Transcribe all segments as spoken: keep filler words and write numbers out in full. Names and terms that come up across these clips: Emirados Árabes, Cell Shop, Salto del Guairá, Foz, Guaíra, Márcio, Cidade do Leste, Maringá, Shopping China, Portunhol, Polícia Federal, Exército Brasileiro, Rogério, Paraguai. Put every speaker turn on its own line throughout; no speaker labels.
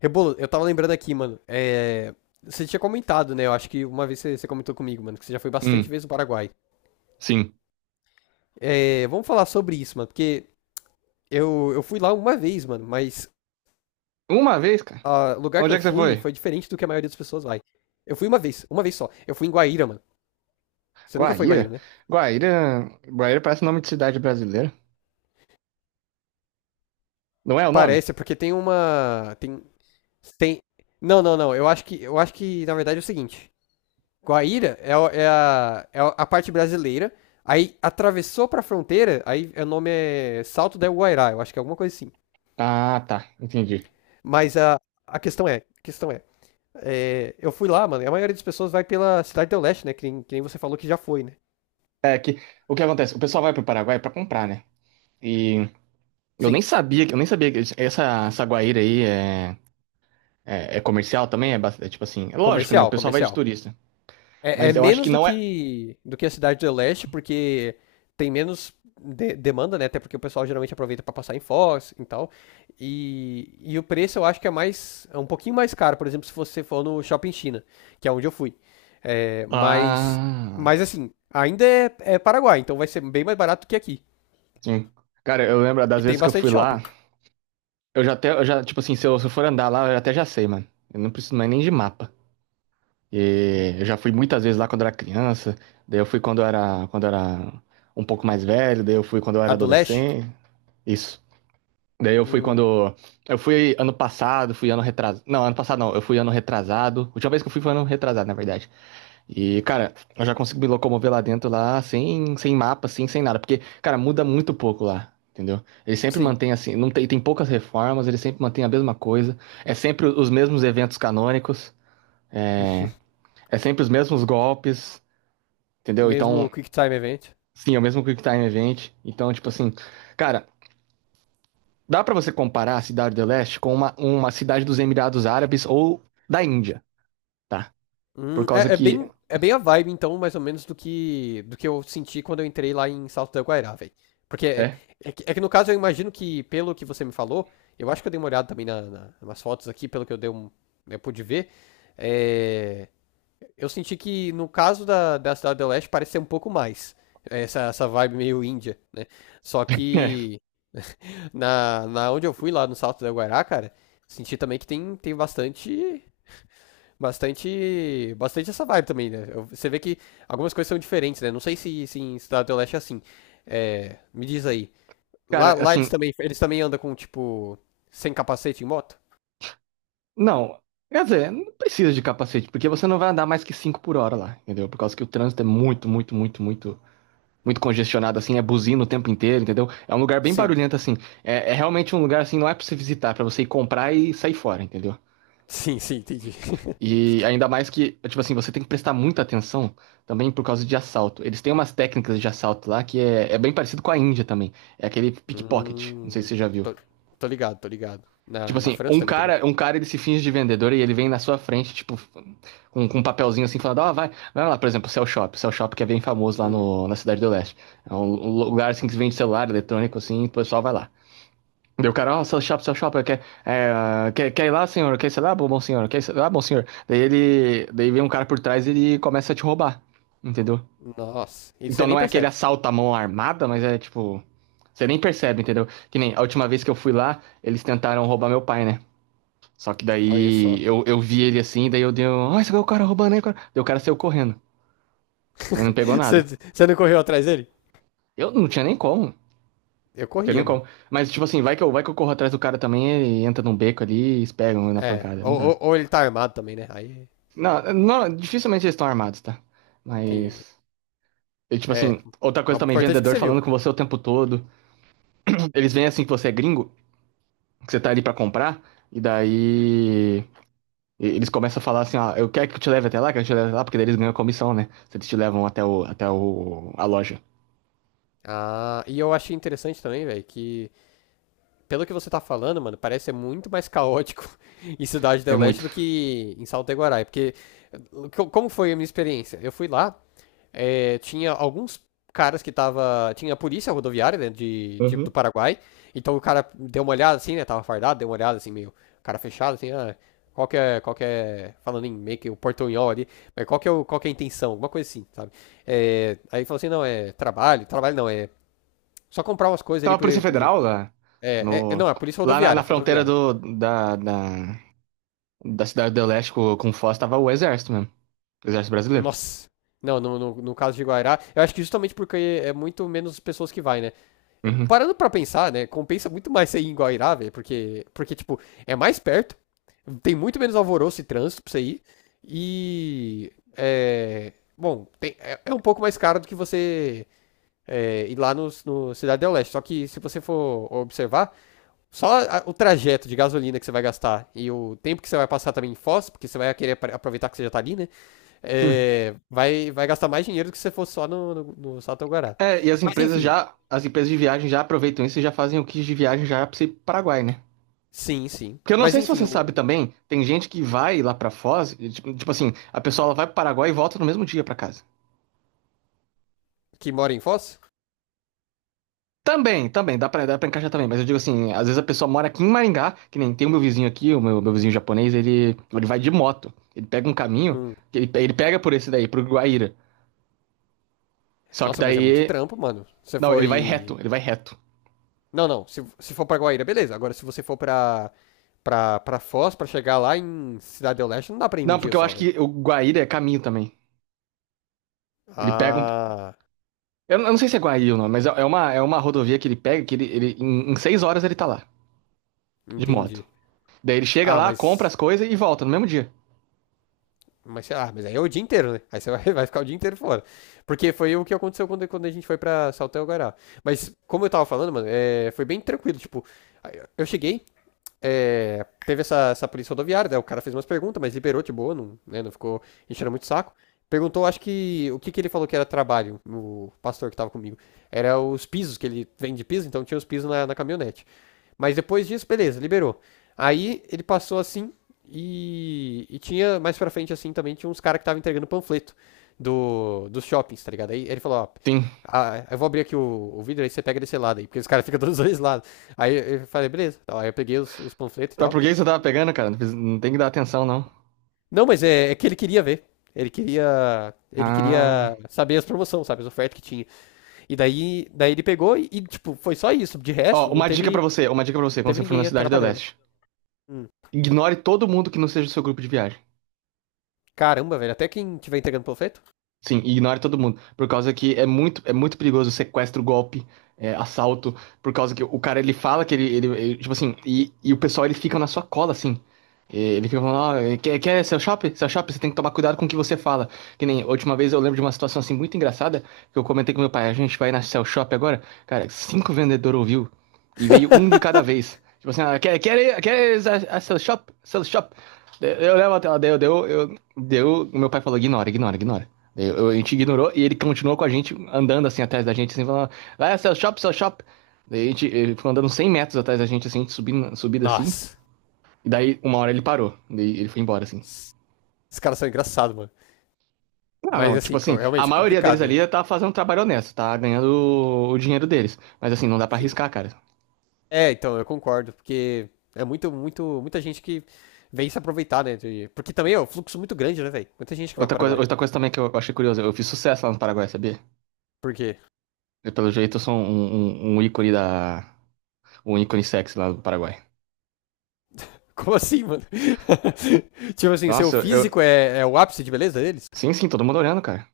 Rebolo, eu tava lembrando aqui, mano. É... Você tinha comentado, né? Eu acho que uma vez você, você comentou comigo, mano, que você já foi bastante
Hum,
vezes no Paraguai.
sim.
É... Vamos falar sobre isso, mano, porque eu, eu fui lá uma vez, mano, mas
Uma vez, cara.
ah, o lugar que
Onde é
eu
que você
fui
foi?
foi diferente do que a maioria das pessoas vai. Eu fui uma vez, uma vez só. Eu fui em Guaíra, mano. Você nunca foi em Guaíra,
Guaíra?
né?
Guaíra. Guaíra parece nome de cidade brasileira. Não é o nome?
Parece, é porque tem uma. Tem. Tem. Não, não, não. Eu acho que. Eu acho que, na verdade, é o seguinte. Guaíra é, é a, é a parte brasileira. Aí atravessou pra fronteira, aí o nome é Salto del Guairá, eu acho que é alguma coisa assim.
Ah, tá. Entendi.
Mas a, a questão é, a questão é, é, eu fui lá, mano, e a maioria das pessoas vai pela Cidade do Leste, né? Que nem, que nem você falou que já foi, né?
É que o que acontece? O pessoal vai pro Paraguai pra comprar, né? E eu
Sim,
nem sabia, que- eu nem sabia que essa, essa Guaíra aí é, é, é comercial também, é, bas- é tipo assim, é lógico, né? O
comercial,
pessoal vai de
comercial.
turista.
É, é
Mas eu acho que
menos do
não é.
que, do que a Cidade do Leste, porque tem menos de- demanda, né? Até porque o pessoal geralmente aproveita para passar em Foz e tal. E, e o preço eu acho que é mais, é um pouquinho mais caro, por exemplo, se você for no Shopping China, que é onde eu fui. É, mas,
Ah,
mas assim, ainda é, é Paraguai, então vai ser bem mais barato que aqui.
sim. Cara, eu lembro
E
das
tem
vezes que eu
bastante
fui
shopping.
lá, eu já até, eu já, tipo assim, se eu, se eu for andar lá, eu até já sei, mano. Eu não preciso mais nem de mapa. E eu já fui muitas vezes lá quando era criança, daí eu fui quando eu era, quando eu era um pouco mais velho, daí eu fui quando eu
A
era
do Leste?
adolescente, isso. Daí eu fui
Hum,
quando. Eu fui ano passado, fui ano retrasado. Não, ano passado não, eu fui ano retrasado. A última vez que eu fui foi ano retrasado, na verdade. E, cara, eu já consigo me locomover lá dentro, lá, sem, sem mapa, assim, sem nada. Porque, cara, muda muito pouco lá, entendeu? Ele sempre
sim.
mantém assim, não tem, tem poucas reformas, ele sempre mantém a mesma coisa. É sempre os mesmos eventos canônicos. É, é sempre os mesmos golpes, entendeu?
Mesmo
Então,
o Quick Time Event.
sim, é o mesmo Quick Time Event. Então, tipo assim, cara, dá pra você comparar a Cidade do Leste com uma, uma cidade dos Emirados Árabes ou da Índia, tá? Por
Hum,
causa
é, é
que.
bem, é bem a vibe, então, mais ou menos, do que, do que eu senti quando eu entrei lá em Salto da Guairá, velho. Porque é,
É?
é que, é que, no caso, eu imagino que, pelo que você me falou, eu acho que eu dei uma olhada também na, na, nas fotos aqui, pelo que eu, dei um, eu pude ver. é, eu senti que, no caso da, da Cidade do Leste, parece ser um pouco mais. Essa, essa vibe meio índia, né? Só
É.
que na, na onde eu fui, lá no Salto da Guairá, cara, senti também que tem, tem bastante bastante, bastante essa vibe também, né? Eu- Você vê que algumas coisas são diferentes, né? Não sei se, se em Cidade do Leste é assim. É, me diz aí. Lá,
Cara,
lá eles
assim,
também, eles também andam com, tipo, sem capacete em moto?
não. Quer dizer, não precisa de capacete, porque você não vai andar mais que cinco por hora lá, entendeu? Por causa que o trânsito é muito, muito, muito, muito, muito congestionado, assim, é buzina o tempo inteiro, entendeu? É um lugar bem
Sim.
barulhento, assim. É, é realmente um lugar, assim, não é pra você visitar, é pra você ir comprar e sair fora, entendeu?
Sim, sim, entendi.
E ainda mais que, tipo assim, você tem que prestar muita atenção também por causa de assalto. Eles têm umas técnicas de assalto lá que é, é bem parecido com a Índia também. É aquele pickpocket, não sei se
Hum,
você já viu.
tô, tô ligado, tô ligado.
Tipo
Na, na
assim,
França
um
também tem muito.
cara, um cara ele se finge de vendedor e ele vem na sua frente, tipo, com, com um papelzinho assim, falando, ó, vai, vai lá, por exemplo, o Cell Shop. O Cell Shop que é bem famoso lá
Hum,
no, na Cidade do Leste. É um um lugar assim que se vende celular, eletrônico, assim, e o pessoal vai lá. Daí o cara, ó, seu chapa, seu chapa, quer, é, quer, quer ir lá, senhor? Quer ir lá, bom bom senhor? Quer ir lá, bom senhor? Daí ele, daí vem um cara por trás e ele começa a te roubar, entendeu?
nossa, e você
Então
nem
não é aquele
percebe.
assalto à mão armada, mas é tipo, você nem percebe, entendeu? Que nem a última vez que eu fui lá, eles tentaram roubar meu pai, né? Só que
Olha só.
daí eu, eu vi ele assim, daí eu dei, um, ó, esse é o cara roubando aí, cara. Daí o cara saiu correndo, né? Não pegou
Você,
nada.
você não correu atrás dele?
Eu não tinha nem como,
Eu
não tinha nem
corria, mano.
como. Mas tipo assim, vai que eu, vai que eu corro atrás do cara também, ele entra num beco ali e eles pegam na
É,
pancada, não
ou,
dá.
ou, ou ele tá armado também, né? Aí
Não, não, dificilmente eles estão armados, tá?
tem.
Mas. E, tipo
É,
assim, outra coisa
mas o
também,
importante é que
vendedor
você
falando
viu.
com você o tempo todo. Eles veem assim que você é gringo, que você tá ali pra comprar, e daí. e- Eles começam a falar assim, ó, eu quero que eu te leve até lá, quero que eu te leve até lá, porque daí eles ganham comissão, né? Se eles te levam até o, até o, a loja.
Ah, e eu achei interessante também, velho, que pelo que você tá falando, mano, parece ser muito mais caótico em Cidade
É
do Leste
muito.
do que em Salto Iguaraí, porque co- como foi a minha experiência? Eu fui lá, é, tinha alguns caras que tava, tinha a polícia rodoviária, né, de, de- do
Uhum.
Paraguai, então o cara deu uma olhada assim, né, tava fardado, deu uma olhada assim, meio cara fechado, assim, ah, qual que é, qual que é, falando em meio que o portunhol ali, mas qual que é, o, qual que é a intenção, alguma coisa assim, sabe? É, aí falou assim, não, é trabalho, trabalho não, é só comprar umas coisas
Tava
ali.
a Polícia
Porque,
Federal lá,
é, é- é,
no,
não, é polícia
lá na,
rodoviária,
na
é
fronteira
rodoviária.
do, da, da, da cidade do Leste com, com Foz, tava o Exército mesmo. Exército Brasileiro.
Nossa. Não, no, no, no caso de Guairá, eu acho que justamente porque é muito menos pessoas que vai, né? É,
Uhum.
Parando pra pensar, né? Compensa muito mais você ir em Guairá, velho, porque, porque, tipo, é mais perto, tem muito menos alvoroço e trânsito pra você ir, e. É. Bom, tem- é, é um pouco mais caro do que você é, ir lá no, no Cidade do Leste. Só que se você for observar, Só a- o trajeto de gasolina que você vai gastar e o tempo que você vai passar também em Foz, porque você vai querer apre- aproveitar que você já tá ali, né? É, vai, vai gastar mais dinheiro do que se você fosse só no, no, no Satoguará.
É, e as
Mas
empresas
enfim,
já, as empresas de viagem já aproveitam isso e já fazem o kit de viagem já para o Paraguai, né?
sim, sim.
Porque eu não
Mas
sei se
enfim,
você sabe
o
também, tem gente que vai lá pra Foz, e, tipo, tipo assim, a pessoa ela vai pro Paraguai e volta no mesmo dia pra casa.
que mora em Foz?
Também, também, dá pra, dá pra encaixar também, mas eu digo assim, às vezes a pessoa mora aqui em Maringá, que nem tem o meu vizinho aqui, o meu, meu vizinho japonês, ele, ele vai de moto, ele pega um caminho,
Hum.
ele, pe- ele pega por esse daí, pro Guaíra. Só que
Nossa, mas é muito
daí,
trampo, mano. Você
não, ele vai
foi.
reto, ele vai reto.
Não, não. Se, se for pra Guaíra, beleza. Agora, se você for pra, pra, pra Foz, pra chegar lá em Cidade do Leste, não dá pra ir um
Não,
dia
porque eu
só,
acho
velho.
que o Guaíra é caminho também. Ele pega um
Ah,
Eu não eu não sei se é Guaí ou não, mas é é uma, é uma rodovia que ele pega, que ele, ele em, em seis horas ele tá lá, de moto.
entendi.
Daí ele chega
Ah,
lá, compra
mas.
as coisas e volta no mesmo dia.
Mas sei lá, mas aí é o dia inteiro, né? Aí você vai, vai ficar o dia inteiro fora. Porque foi o que aconteceu quando, quando a gente foi pra Saltel Guará. Mas, como eu tava falando, mano, é, foi bem tranquilo. Tipo, eu cheguei, é, teve essa, essa polícia rodoviária, né? o cara fez umas perguntas, mas liberou de boa, não, né? não ficou enchendo muito o saco. Perguntou, acho que, o que, que ele falou que era trabalho, o pastor que tava comigo. Era os pisos, que ele vende piso, então tinha os pisos na, na caminhonete. Mas depois disso, beleza, liberou. Aí ele passou assim e, e tinha mais pra frente assim também tinha uns caras que estavam entregando panfleto do, dos shoppings, tá ligado? Aí ele falou, ó,
Sim.
ah, eu vou abrir aqui o, o vidro, aí você pega desse lado aí, porque os caras ficam dos dois lados. Aí eu falei, beleza. Tal, Aí eu peguei os, os panfletos e
Mas
tal.
por que você tava pegando, cara? Não, precisa- não tem que dar atenção, não.
Não, mas é, é que ele queria ver. Ele queria, ele
Ah.
queria saber as promoções, sabe, as ofertas que tinha. E daí, daí ele pegou e, e, tipo, foi só isso. De
Ó,
resto, não
uma dica pra
teve,
você, uma dica pra você,
não
quando
teve
você for na
ninguém
Cidade do
atrapalhando.
Leste.
Hum.
Ignore todo mundo que não seja do seu grupo de viagem.
Caramba, velho, até quem tiver entregando panfleto?
Sim, ignore todo mundo. Por causa que é muito, é muito perigoso sequestro, golpe, é, assalto. Por causa que o cara ele fala que ele, ele, ele- tipo assim, e, e o pessoal ele fica na sua cola assim. E ele fica falando, ó, quer, quer seu shopping? Seu shopping, você tem que tomar cuidado com o que você fala. Que nem a última vez eu lembro de uma situação assim muito engraçada que eu comentei com meu pai, a gente vai na Cell Shop agora. Cara, cinco vendedores ouviu e veio um de cada vez. Tipo assim, ah, quer, quer, quer a, a Cell Shop? Cell Shop? Eu levo até lá, deu, deu, eu, deu. Meu pai falou, ignora, ignora, ignora. Eu- a gente ignorou e ele continuou com a gente, andando assim atrás da gente, assim, falando: vai, ah, seu shop, seu shop. Daí a gente, ele ficou andando cem metros atrás da gente, assim, subindo, subido assim.
Nossa.
E daí, uma hora ele parou. Daí ele foi embora, assim.
Esses caras são engraçados, mano.
Não,
Mas
não, tipo
assim,
assim, a
realmente é
maioria deles
complicado, né?
ali tá fazendo um trabalho honesto, tá ganhando o, o dinheiro deles. Mas assim, não dá pra
Sim.
arriscar, cara.
É, então, eu concordo, porque é muito, muito, muita gente que vem se aproveitar, né? de- Porque também é um fluxo muito grande, né, velho? Muita gente que vai
Outra
para o
coisa,
Paraguai.
outra coisa também que eu achei curioso, eu fiz sucesso lá no Paraguai, sabia?
Por quê?
Eu, pelo jeito, eu sou um, um, um ícone da. Um ícone sexy lá do Paraguai.
Como assim, mano? tipo assim, seu
Nossa, eu.
físico é, é o ápice de beleza deles?
Sim, sim, todo mundo olhando, cara.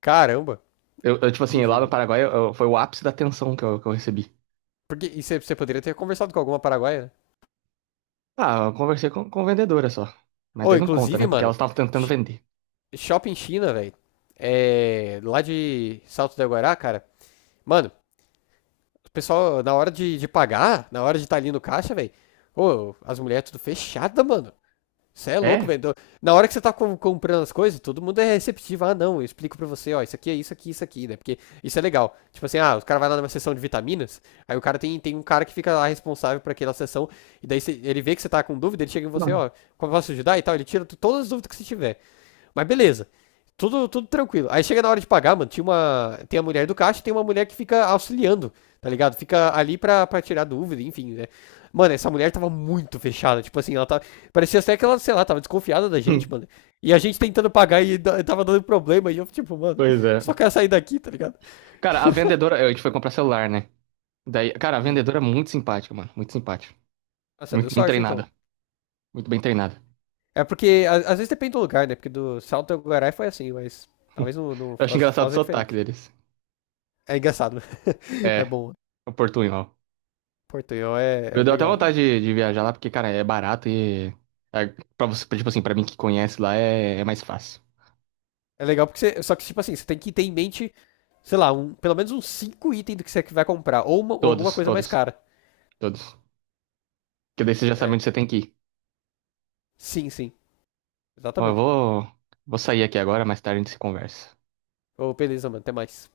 Caramba.
Eu, eu, tipo assim,
Entendi,
lá no
mano.
Paraguai eu- eu- foi o ápice da tensão que eu, que eu recebi.
Porque e você você poderia ter conversado com alguma paraguaia, né?
Ah, eu conversei com, com vendedora só. Mas
Ou,
daí não conta, né?
inclusive,
Porque
mano,
elas estavam tentando vender.
shopping China, velho. É, lá de Salto do Guará, cara. Mano, o pessoal, na hora de, de pagar, na hora de estar ali no caixa, velho. Ô, as mulheres tudo fechada, mano. Você é louco,
É?
velho. Na hora que você tá com- comprando as coisas, todo mundo é receptivo. Ah, não, eu explico pra você, ó, isso aqui é isso aqui, isso aqui, né? Porque isso é legal. Tipo assim, ah, o cara vai lá numa sessão de vitaminas, aí o cara tem, tem um cara que fica lá responsável por aquela sessão, e daí você- ele vê que você tá com dúvida, ele chega em você,
Não.
ó, como eu posso ajudar e tal, ele tira tu- todas as dúvidas que você tiver. Mas beleza. Tudo, tudo tranquilo. Aí chega na hora de pagar, mano. Tinha uma, tem a mulher do caixa e tem uma mulher que fica auxiliando, tá ligado? Fica ali pra, pra tirar dúvida, enfim, né? Mano, essa mulher tava muito fechada. Tipo assim, ela tava. Parecia até que ela, sei lá, tava desconfiada da gente, mano. E a gente tentando pagar e da- tava dando problema. E eu, tipo, mano,
Pois é.
só quero sair daqui, tá ligado?
Cara, a vendedora. A gente foi comprar celular, né? Daí, cara, a
Hum.
vendedora é muito simpática, mano. Muito simpática.
Nossa, deu
Muito bem
sorte então.
treinada. Muito bem treinada.
É porque, a- às vezes depende do lugar, né? Porque do Salto do Guarai foi assim, mas talvez no, no
Eu acho
Foz,
engraçado o
Foz é
sotaque
diferente.
deles.
É engraçado, é
É,
bom.
o portunhol.
Portunhol é, é
Eu deu até
legal. é
vontade de, de viajar lá, porque, cara, é barato e. É, pra você, tipo assim, pra mim que conhece lá é, é mais fácil.
É legal porque você. Só que, tipo assim, você tem que ter em mente, sei lá, um, pelo menos uns cinco itens do que você vai comprar. Ou, uma- ou alguma
Todos,
coisa mais
todos,
cara.
todos. Porque daí você já sabe
É.
onde você tem que ir.
Sim, sim.
Ó, eu
Exatamente.
vou, vou sair aqui agora, mais tarde a gente se conversa.
Ô, beleza, mano. Até mais.